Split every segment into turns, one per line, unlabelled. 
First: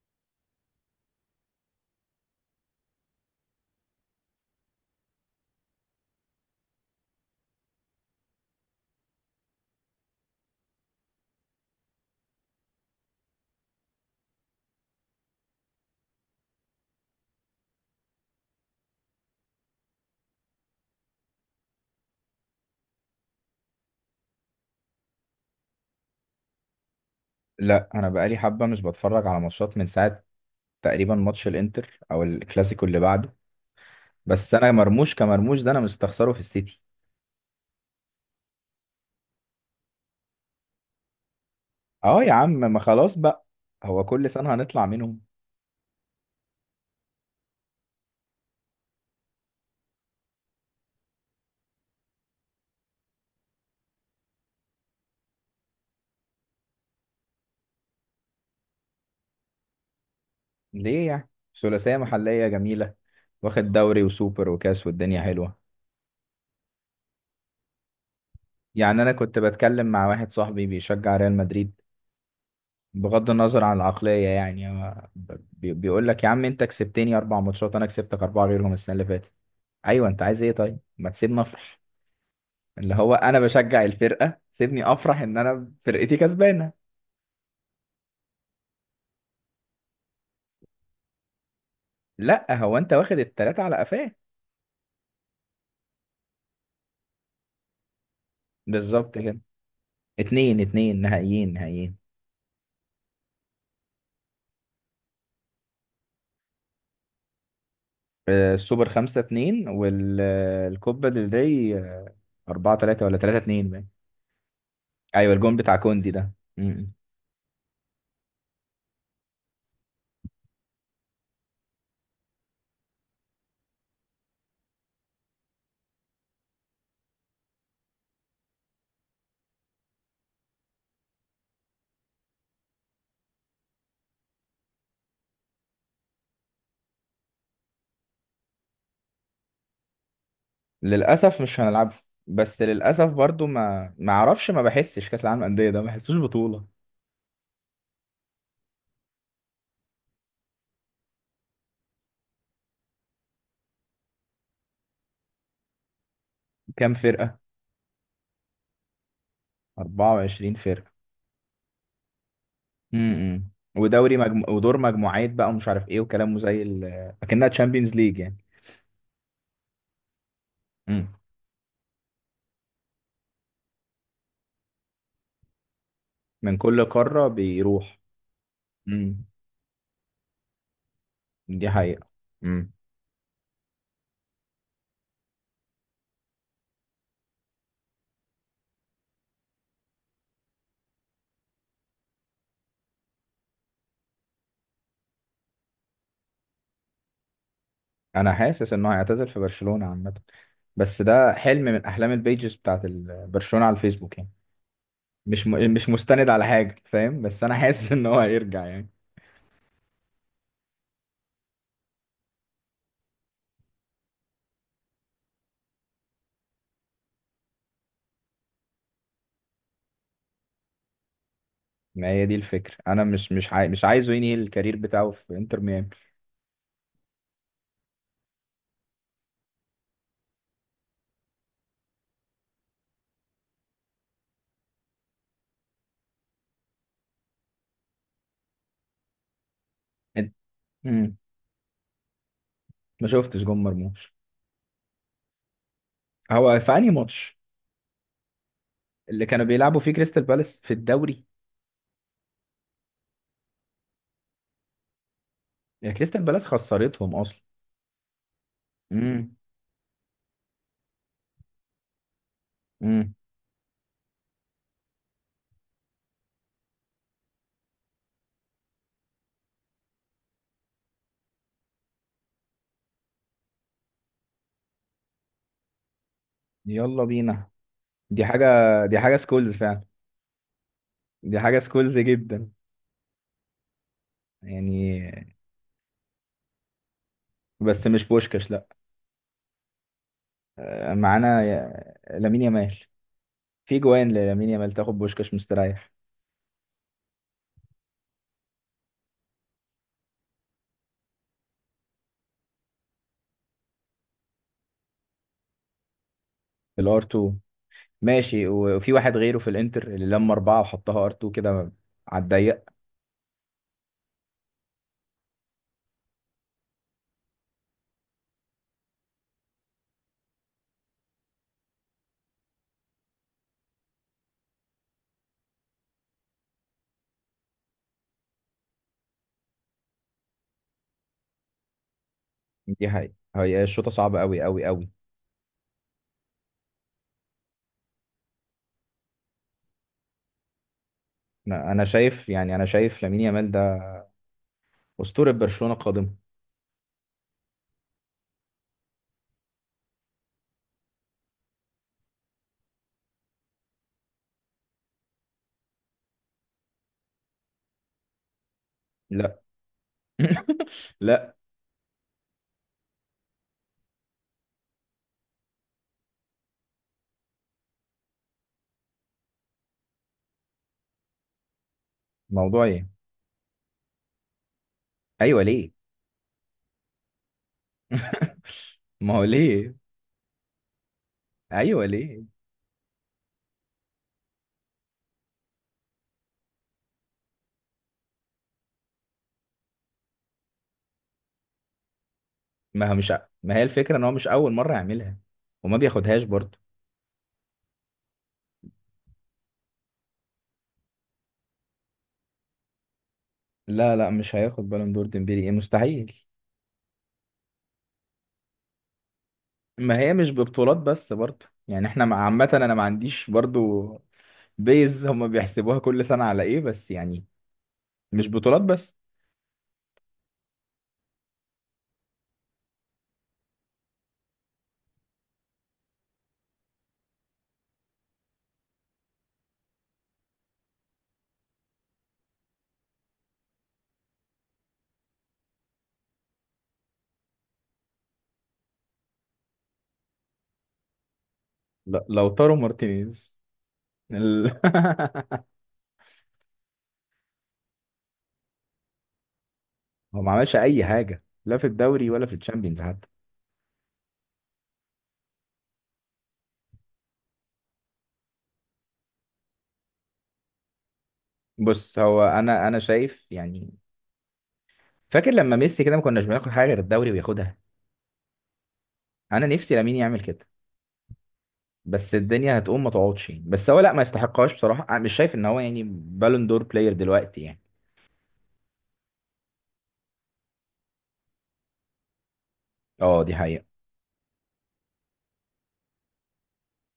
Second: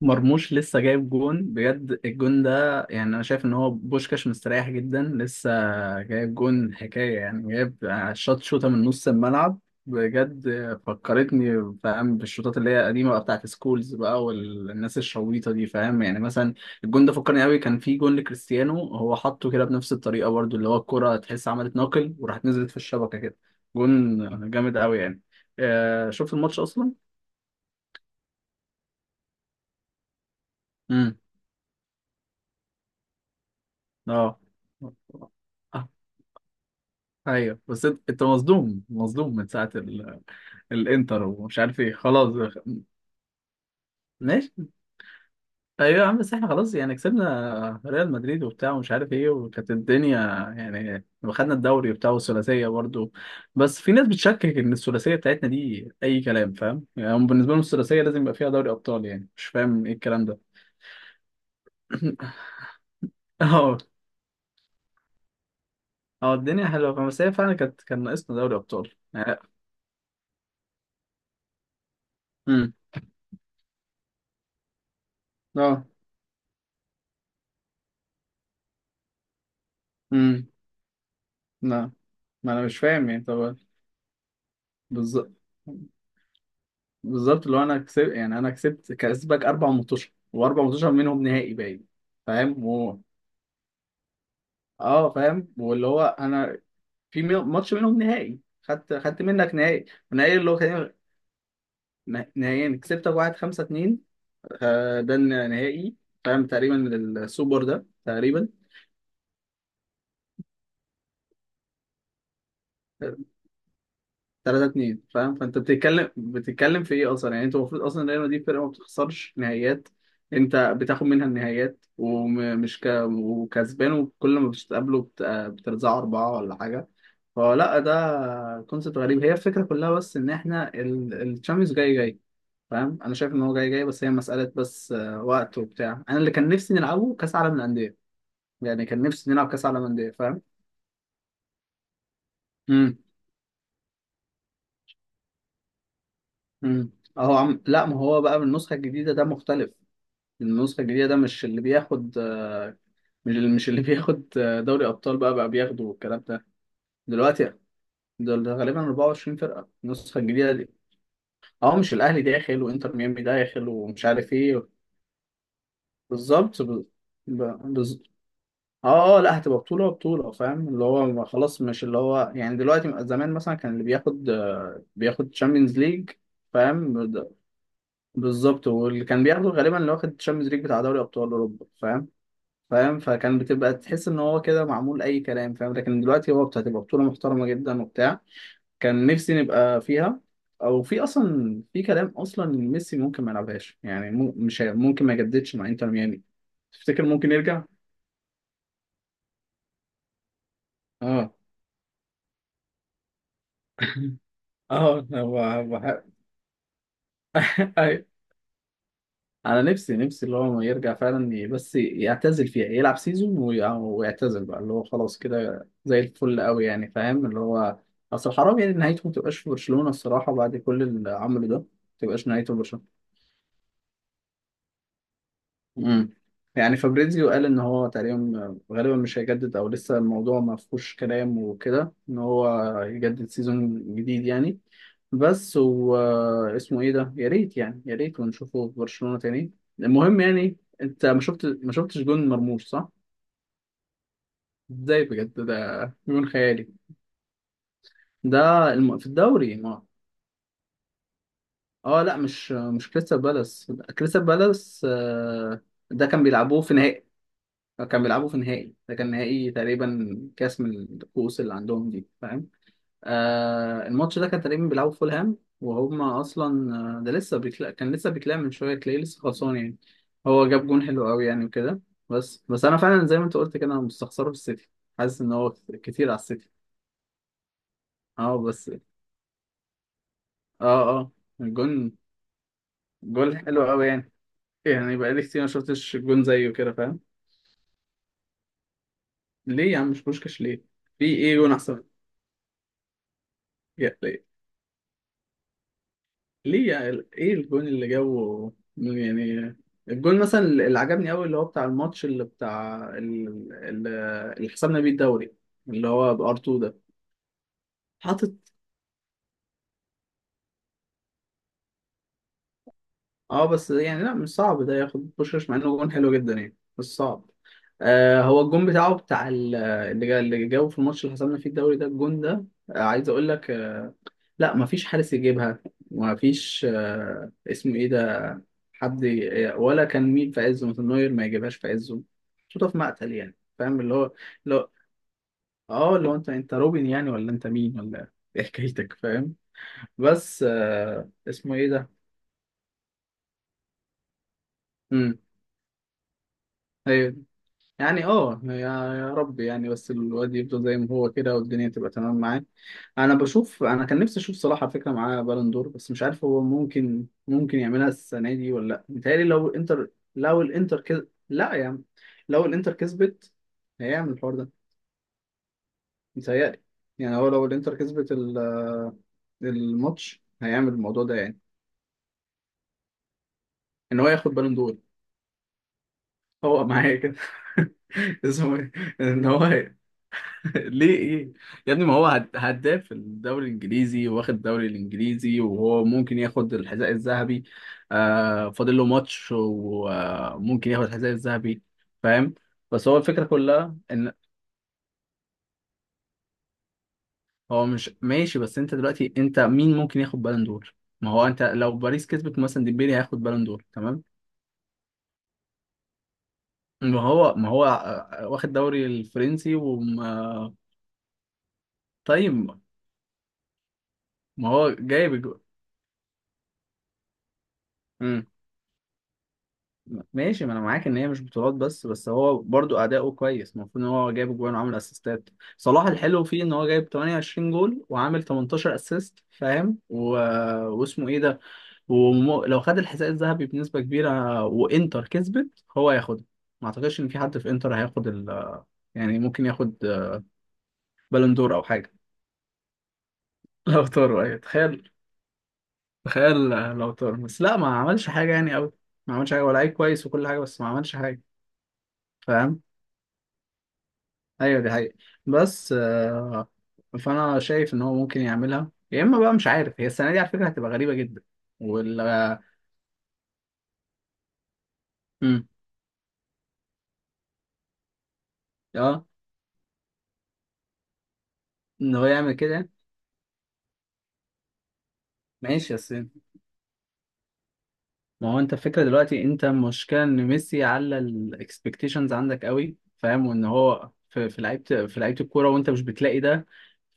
مرموش لسه جايب جون بجد. الجون ده يعني انا شايف ان هو بوشكاش مستريح جدا. لسه جايب جون حكايه، يعني جايب شوت، شوطه من نص الملعب بجد. فكرتني، فاهم، بالشوطات اللي هي قديمه بقى، بتاعت سكولز بقى والناس الشويطه دي، فاهم يعني. مثلا الجون ده فكرني قوي، كان في جون لكريستيانو هو حطه كده بنفس الطريقه برضو، اللي هو الكره تحس عملت ناقل وراحت نزلت في الشبكه كده. جون جامد قوي يعني. آه، شفت الماتش اصلا.
لا، انا بقالي حبه مش بتفرج على ماتشات من ساعه، تقريبا
امم
ماتش الانتر او الكلاسيكو اللي بعده.
اه.
بس انا مرموش كمرموش ده، انا مستخسره في السيتي.
ايوه بس انت مصدوم، مصدوم من ساعه الانتر ومش عارف ايه
اه يا
خلاص.
عم، ما خلاص بقى، هو كل
ماشي.
سنه هنطلع منهم.
ايوه يا عم، بس احنا خلاص يعني كسبنا ريال مدريد وبتاع ومش عارف ايه، وكانت الدنيا يعني. واخدنا الدوري وبتاع والثلاثيه برضه. بس في ناس بتشكك ان الثلاثيه بتاعتنا دي اي كلام، فاهم يعني؟ هم بالنسبه لهم الثلاثيه لازم يبقى فيها دوري ابطال، يعني مش فاهم ايه الكلام ده.
ليه يعني؟ ثلاثيه محليه جميله، واخد
اه.
دوري وسوبر وكاس والدنيا حلوه.
اه، الدنيا حلوه، فاهم؟ بس هي فعلا كانت، كان ناقصنا دوري ابطال
يعني انا
يعني.
كنت بتكلم مع واحد صاحبي بيشجع ريال مدريد،
امم
بغض النظر عن العقليه يعني، هو
اه.
بيقول لك: يا عم، انت كسبتني اربع ماتشات، انا كسبتك اربعه غيرهم السنه اللي فاتت. ايوه، انت عايز
امم
ايه؟ طيب ما تسيبنا نفرح.
لا، ما انا مش
اللي
فاهم
هو
يعني.
انا
طب
بشجع الفرقه، سيبني افرح
بالظبط،
ان انا فرقتي كسبانه.
بالظبط اللي هو انا كسبت يعني، انا كسبت، كسبك اربع ماتشات، واربع ماتشات منهم نهائي باين.
لا،
فاهم
هو انت واخد التلاته على قفاه.
اه، فاهم. واللي هو انا في ماتش منهم نهائي، خدت،
بالظبط
خدت
كده.
منك نهائي. النهائي اللي هو
اتنين
كان،
اتنين، نهائيين نهائيين.
نهائيين كسبتك واحد خمسة اتنين. آه، ده النهائي فاهم، تقريبا للسوبر ده تقريبا.
آه، السوبر 5-2، والكوبا ديل ري 4-3، ولا 3-2 باين.
3 2
أيوة،
فاهم.
الجون
فانت
بتاع
بتتكلم
كوندي ده.
بتتكلم
م-م.
في ايه اصلا يعني؟ انت المفروض اصلا ريال مدريد فرقه ما بتخسرش نهائيات. انت بتاخد منها النهائيات ومش وكسبان، وكل ما بتقابله بترزعه اربعه ولا حاجه. فلا، ده كونسيبت غريب، هي الفكره كلها. بس ان احنا الشامبيونز جاي فاهم، انا شايف ان هو جاي بس هي مساله بس آه، وقت وبتاع. انا اللي كان نفسي نلعبه كاس عالم للانديه، يعني كان نفسي نلعب كاس عالم للانديه، فاهم.
للأسف مش هنلعبه، بس
امم
للأسف برضو ما أعرفش، ما بحسش كأس العالم للأندية ده، ما بحسوش بطولة.
امم اهو عم، لا، ما هو بقى بالنسخه الجديده ده مختلف. النسخة الجديدة ده مش اللي بياخد آه، مش اللي، مش اللي بياخد آه، دوري أبطال بقى بياخدوا الكلام ده
كام فرقة؟
دلوقتي. دول غالبا 24 فرقة، النسخة الجديدة
24
دي.
فرقة.
اه، مش الأهلي داخل وإنتر ميامي
امم
داخل ومش عارف إيه؟
ودور مجموعات بقى، ومش عارف ايه، وكلامه زي
بالظبط
ال...
ب...
اكنها تشامبيونز
بز...
ليج يعني.
اه، اه، لا، هتبقى بطولة، بطولة فاهم. اللي هو
امم.
ما خلاص، مش اللي هو يعني دلوقتي. زمان مثلا كان اللي بياخد آه، بياخد تشامبيونز ليج
من كل
فاهم
قارة بيروح.
بالظبط. واللي كان
امم.
بياخده غالبا اللي واخد تشامبيونز ليج بتاع دوري أبطال أوروبا،
دي حقيقة.
فاهم؟
امم.
فاهم. فكان بتبقى تحس ان هو كده معمول اي كلام، فاهم. لكن دلوقتي هو بتبقى بطولة محترمة جدا وبتاع، كان نفسي نبقى فيها. او في اصلا في كلام اصلا ان ميسي ممكن ما يلعبهاش يعني، مو- مش هي- ممكن ما يجددش مع انتر ميامي. تفتكر ممكن يرجع؟
انا حاسس انه هيعتزل في برشلونة عامة، بس
اه.
ده حلم من احلام البيجز بتاعت برشلونة على الفيسبوك يعني.
اه هو
مش مستند على حاجة، فاهم؟ بس انا حاسس ان هو هيرجع يعني.
انا نفسي، نفسي اللي هو يرجع فعلا بس يعتزل فيها، يلعب سيزون ويعتزل بقى، اللي هو خلاص كده زي الفل قوي يعني، فاهم. اللي هو اصل حرام يعني نهايته ما تبقاش في برشلونة الصراحة، بعد كل اللي عمله ده. ما
ما هي
تبقاش
دي
نهايته في
الفكرة،
برشلونة.
انا مش عايزه ينهي الكارير بتاعه في انتر ميامي.
امم يعني فابريزيو قال ان هو تقريبا غالبا مش هيجدد، او لسه الموضوع ما فيهوش كلام وكده ان هو يجدد سيزون جديد يعني. بس و اسمه ايه ده، يا ريت يعني، يا ريت ونشوفه في برشلونة تاني. المهم
أنت-
يعني انت
امم.
ما شفت، ما شفتش جون مرموش صح؟
ما شفتش جون مرموش.
ازاي بجد، ده جون
هو
خيالي.
في انهي ماتش؟
ده في
اللي كانوا
الدوري
بيلعبوا
ما.
فيه كريستال بالاس في الدوري.
اه لا، مش كريستال بالاس. كريستال بالاس آه،
يا
ده كان
كريستال بالاس،
بيلعبوه في نهائي.
خسرتهم اصلا.
كان بيلعبوا في نهائي، ده كان
امم.
نهائي تقريبا كاس من الكؤوس اللي عندهم دي، فاهم.
امم.
آه الماتش ده كان تقريبا بيلعبوا في فولهام وهم اصلا آه، ده لسه بيكلا، كان لسه بيكلام من شويه تلاقيه لسه خلصان يعني. هو جاب جون حلو قوي يعني وكده. بس انا فعلا زي ما انت قلت كده، انا مستخسره في السيتي. حاسس ان هو كتير على السيتي.
يلا بينا. دي
اه
حاجه،
بس.
دي حاجه سكولز فعلا،
اه اه.
دي حاجه سكولز
الجون،
جدا
جول حلو قوي يعني. يعني بقالي
يعني.
كتير ما شفتش جون زيه كده، فاهم.
بس مش بوشكاش لا.
ليه يا عم مش بوشكاش؟ ليه؟
آه،
في ايه
معانا
جون؟
لامين يامال. في جوان
احسن.
للامين يامال تاخد بوشكاش مستريح.
ليه يعني؟ ايه الجون اللي جابه يعني؟ الجون مثلا اللي عجبني قوي اللي هو بتاع الماتش اللي بتاع اللي حسبنا بيه الدوري، اللي هو بار 2 ده.
في الار 2،
حاطط.
ماشي، و- وفي واحد غيره في الانتر اللي لما اربعه وحطها ار 2 كده، على الضيق.
اه بس يعني لا، مش صعب ده ياخد بوشش مع انه جون حلو جدا يعني، بس صعب. آه هو الجون بتاعه بتاع اللي اللي جابه في الماتش اللي حسبنا فيه الدوري، ده الجون ده آه، عايز اقول لك آه لا، مفيش حارس يجيبها. مفيش آه اسمه ايه، حد ولا كان مين في عزه؟ مثلا نوير ما يجيبهاش في عزه. شوطه في
دي
مقتل
حقيقة،
يعني،
هي
فاهم
الشوطه
اللي هو،
صعبه قوي
اللي
قوي
هو،
قوي.
اه، اللي هو انت انت روبن يعني؟ ولا انت مين، ولا ايه حكايتك، فاهم. بس آه اسمه ايه
أنا
ده.
شايف يعني، انا شايف لامين يامال ده
امم
اسطوره برشلونه قادمه.
يعني اه، يا يا رب يعني. بس الواد يفضل زي ما هو كده والدنيا تبقى تمام معاه. انا بشوف، انا كان نفسي اشوف صلاح على فكره معاه بالون دور، بس مش عارف هو ممكن، ممكن يعملها السنه دي ولا لا؟ متهيألي
لا.
لو الانتر، لو الانتر
لا.
لا يا عم. لو الانتر كسبت هيعمل الحوار ده متهيألي. يعني هو لو الانتر كسبت الماتش هيعمل الموضوع ده يعني.
موضوع ايه؟
ان هو ياخد بالون دور.
ايوه ليه؟
هو معايا كده. اسمه ايه؟
ما هو
ان هو.
ليه.
ليه ايه؟ يا ابني
ايوه
ما هو
ليه؟
هداف في الدوري الانجليزي، واخد الدوري الانجليزي، وهو ممكن ياخد الحذاء الذهبي. آه، فاضل له ماتش وممكن ياخد الحذاء الذهبي، فاهم. بس هو الفكره
ما هي
كلها
الفكره ان هو
ان
مش اول مره يعملها، وما بياخدهاش برضه.
هو مش ماشي. بس انت دلوقتي انت مين ممكن ياخد بالون دور؟ ما هو انت لو باريس كسبت مثلا ديمبلي هياخد بالون دور
لا
تمام.
لا، مش هياخد بالون دور ديمبلي، ايه مستحيل.
ما هو آه، واخد دوري الفرنسي
ما هي مش
وما.
ببطولات بس برضه يعني، احنا عامه
طيب
انا ما عنديش برضه.
ما هو
بيز
جايب
هم بيحسبوها كل سنه على ايه بس يعني، مش بطولات بس.
ماشي، ما انا معاك ان هي مش بطولات بس. بس هو برضو اداؤه كويس، المفروض ان هو جايب جوان وعامل اسيستات. صلاح الحلو فيه ان هو جايب 28 جول وعامل 18 اسيست، فاهم واسمه ايه ده، ولو خد الحذاء الذهبي بنسبة كبيرة وانتر كسبت هو هياخدها. ما اعتقدش ان في حد في انتر هياخد يعني ممكن ياخد بالون دور او حاجة.
لا، لو تارو مارتينيز
لو طار ايوه،
ال-
تخيل. تخيل. لو طار، بس لا ما عملش حاجة يعني قوي. ما عملش حاجة، ولا لعيب كويس
هو
وكل
ما
حاجة،
عملش
بس ما
اي
عملش حاجة.
حاجه لا في الدوري ولا في
فاهم.
الشامبيونز.
ايوه دي حقيقة. بس آه، فانا شايف ان هو ممكن يعملها. يا اما بقى مش عارف، هي السنه دي على فكره هتبقى غريبه جدا.
بص،
وال
هو انا شايف يعني، فاكر
امم
لما ميسي كده ما كناش بناخد حاجه غير الدوري وياخدها.
اه،
انا نفسي لامين يعمل كده،
ان هو
بس
يعمل
الدنيا
كده.
هتقوم ما تقعدش يعني. بس هو لا، ما يستحقهاش بصراحه. أنا مش شايف ان هو
ماشي
يعني
بس
بالون دور بلاير دلوقتي يعني.
ما هو انت الفكره دلوقتي، انت المشكله ان ميسي على الاكسبكتيشنز عندك قوي،
اه
فاهم.
دي
وان
حقيقه،
هو في، في لعيبه، في لعيبه الكوره وانت مش بتلاقي ده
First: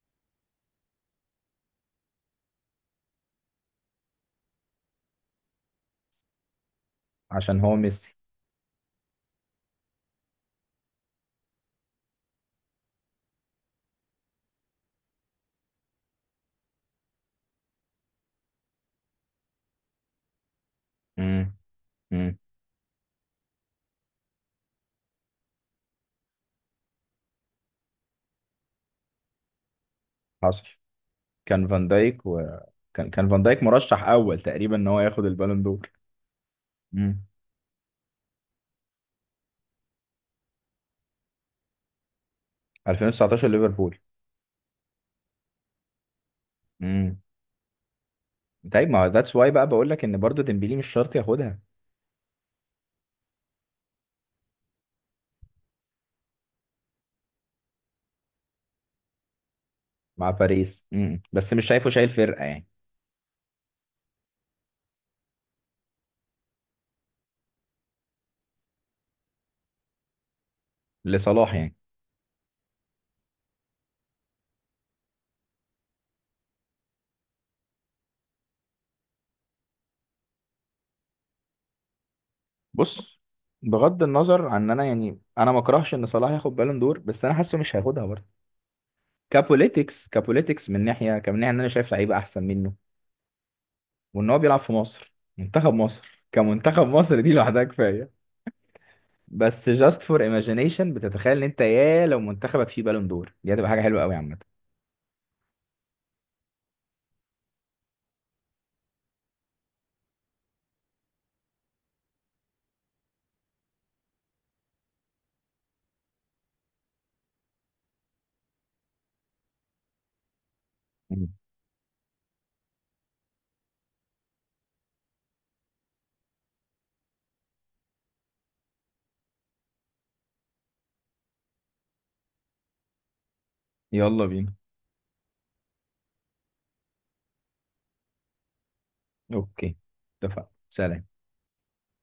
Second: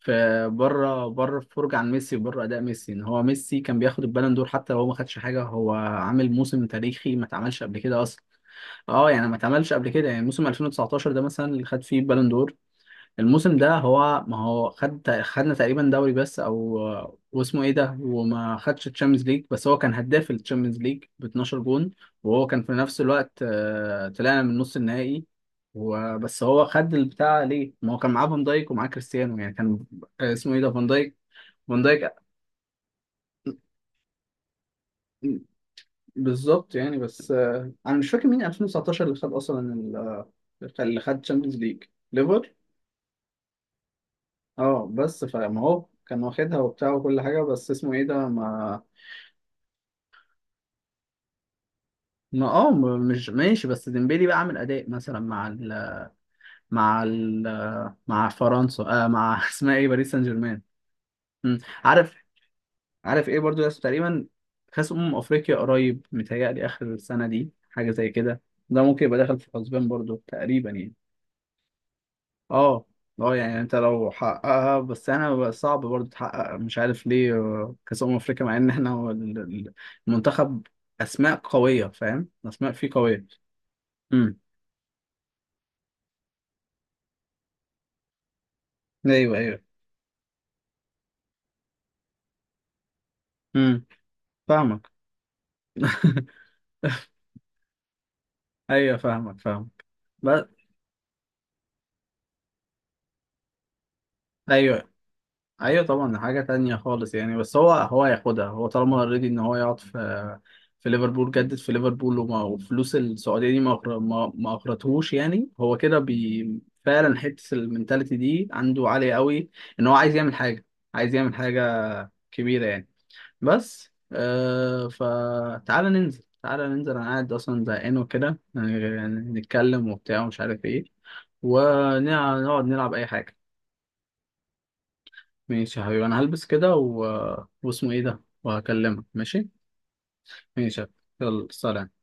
في بره، بره الفرجه عن ميسي وبره اداء ميسي، ان هو ميسي كان بياخد البالون دور حتى لو هو ما خدش حاجه. هو عامل موسم تاريخي ما
عشان
اتعملش
هو
قبل كده
ميسي.
اصلا. اه يعني ما اتعملش قبل كده. يعني موسم 2019 ده مثلا اللي خد فيه بالون دور، الموسم ده هو ما هو خد، خدنا تقريبا دوري بس او، واسمه ايه ده، وما خدش الشامبيونز ليج. بس هو كان هداف الشامبيونز ليج ب
امم.
12 جون،
امم.
وهو كان في نفس الوقت آه، طلعنا من نص النهائي. وبس هو خد البتاع ليه؟ ما هو كان معاه فان دايك، ومعاه كريستيانو يعني كان آه، اسمه ايه
حصل.
ده، فان دايك،
كان
فان
فان
دايك.
دايك و... كان فان دايك مرشح اول تقريبا ان هو ياخد البالون دور.
بالظبط يعني.
امم.
بس آه، انا مش فاكر مين 2019 اللي خد اصلا آه، اللي خد الشامبيونز ليج. ليفر.
2019 ليفربول.
اه بس فما هو كان واخدها وبتاع وكل
امم.
حاجة، بس اسمه ايه ده، ما،
طيب، ما ذاتس واي بقى بقول لك ان برضو ديمبلي مش شرط ياخدها.
ما، اه، مش ماشي. بس ديمبلي بقى عامل اداء مثلا مع مع فرنسا آه، مع اسمها ايه، باريس سان
مع
جيرمان.
باريس. امم. بس
مم.
مش شايفه شايل
عارف.
فرقه يعني.
عارف ايه برضو، يس تقريبا كاس افريقيا قريب متهيألي اخر السنة دي، حاجة زي كده. ده ممكن يبقى داخل في الحسبان برضو تقريبا يعني.
لصلاح يعني.
اه. اه، يعني انت لو حققها. بس انا بقى صعب برضه تحقق، مش عارف ليه، آه، كاس افريقيا مع ان احنا هو المنتخب اسماء قويه، فاهم، اسماء فيه
بص،
قويه.
بغض
امم
النظر عن ان انا يعني انا ما اكرهش ان صلاح ياخد بالون دور، بس انا حاسه مش هياخدها برضه.
ايوه ايوه.
كبوليتكس كبوليتكس من ناحيه، كمن ناحيه ان انا شايف لعيبه احسن منه،
امم
وان هو بيلعب في
فاهمك.
مصر، منتخب مصر كمنتخب مصر دي لوحدها كفايه.
ايوه فاهمك،
بس
فاهمك.
جاست فور
بس.
ايماجينيشن بتتخيل ان انت يا لو منتخبك فيه بالون دور، دي هتبقى حاجه حلوه قوي عامه.
ايوه. ايوه طبعا ده حاجه تانية خالص يعني. بس هو هياخدها. هو طالما اوريدي ان هو يقعد في، في ليفربول جدد في ليفربول، وفلوس السعوديه دي ما اقرتهوش يعني، هو كده بي. فعلا حته المنتاليتي دي عنده عاليه قوي. ان هو عايز يعمل حاجه، عايز
مم.
يعمل حاجه كبيره يعني. بس آه، فتعالى ننزل، تعالى ننزل. انا قاعد اصلا زهقان وكده، يعني نتكلم وبتاع ومش عارف ايه، ونقعد نلعب اي حاجه.
يلا بينا.
ماشي يا حبيبي، انا هلبس كده واسمه ايه ده، وهكلمك ماشي.
اوكي، اتفقنا،
ماشي يا حبيبي.
سلام.
يلا سلام.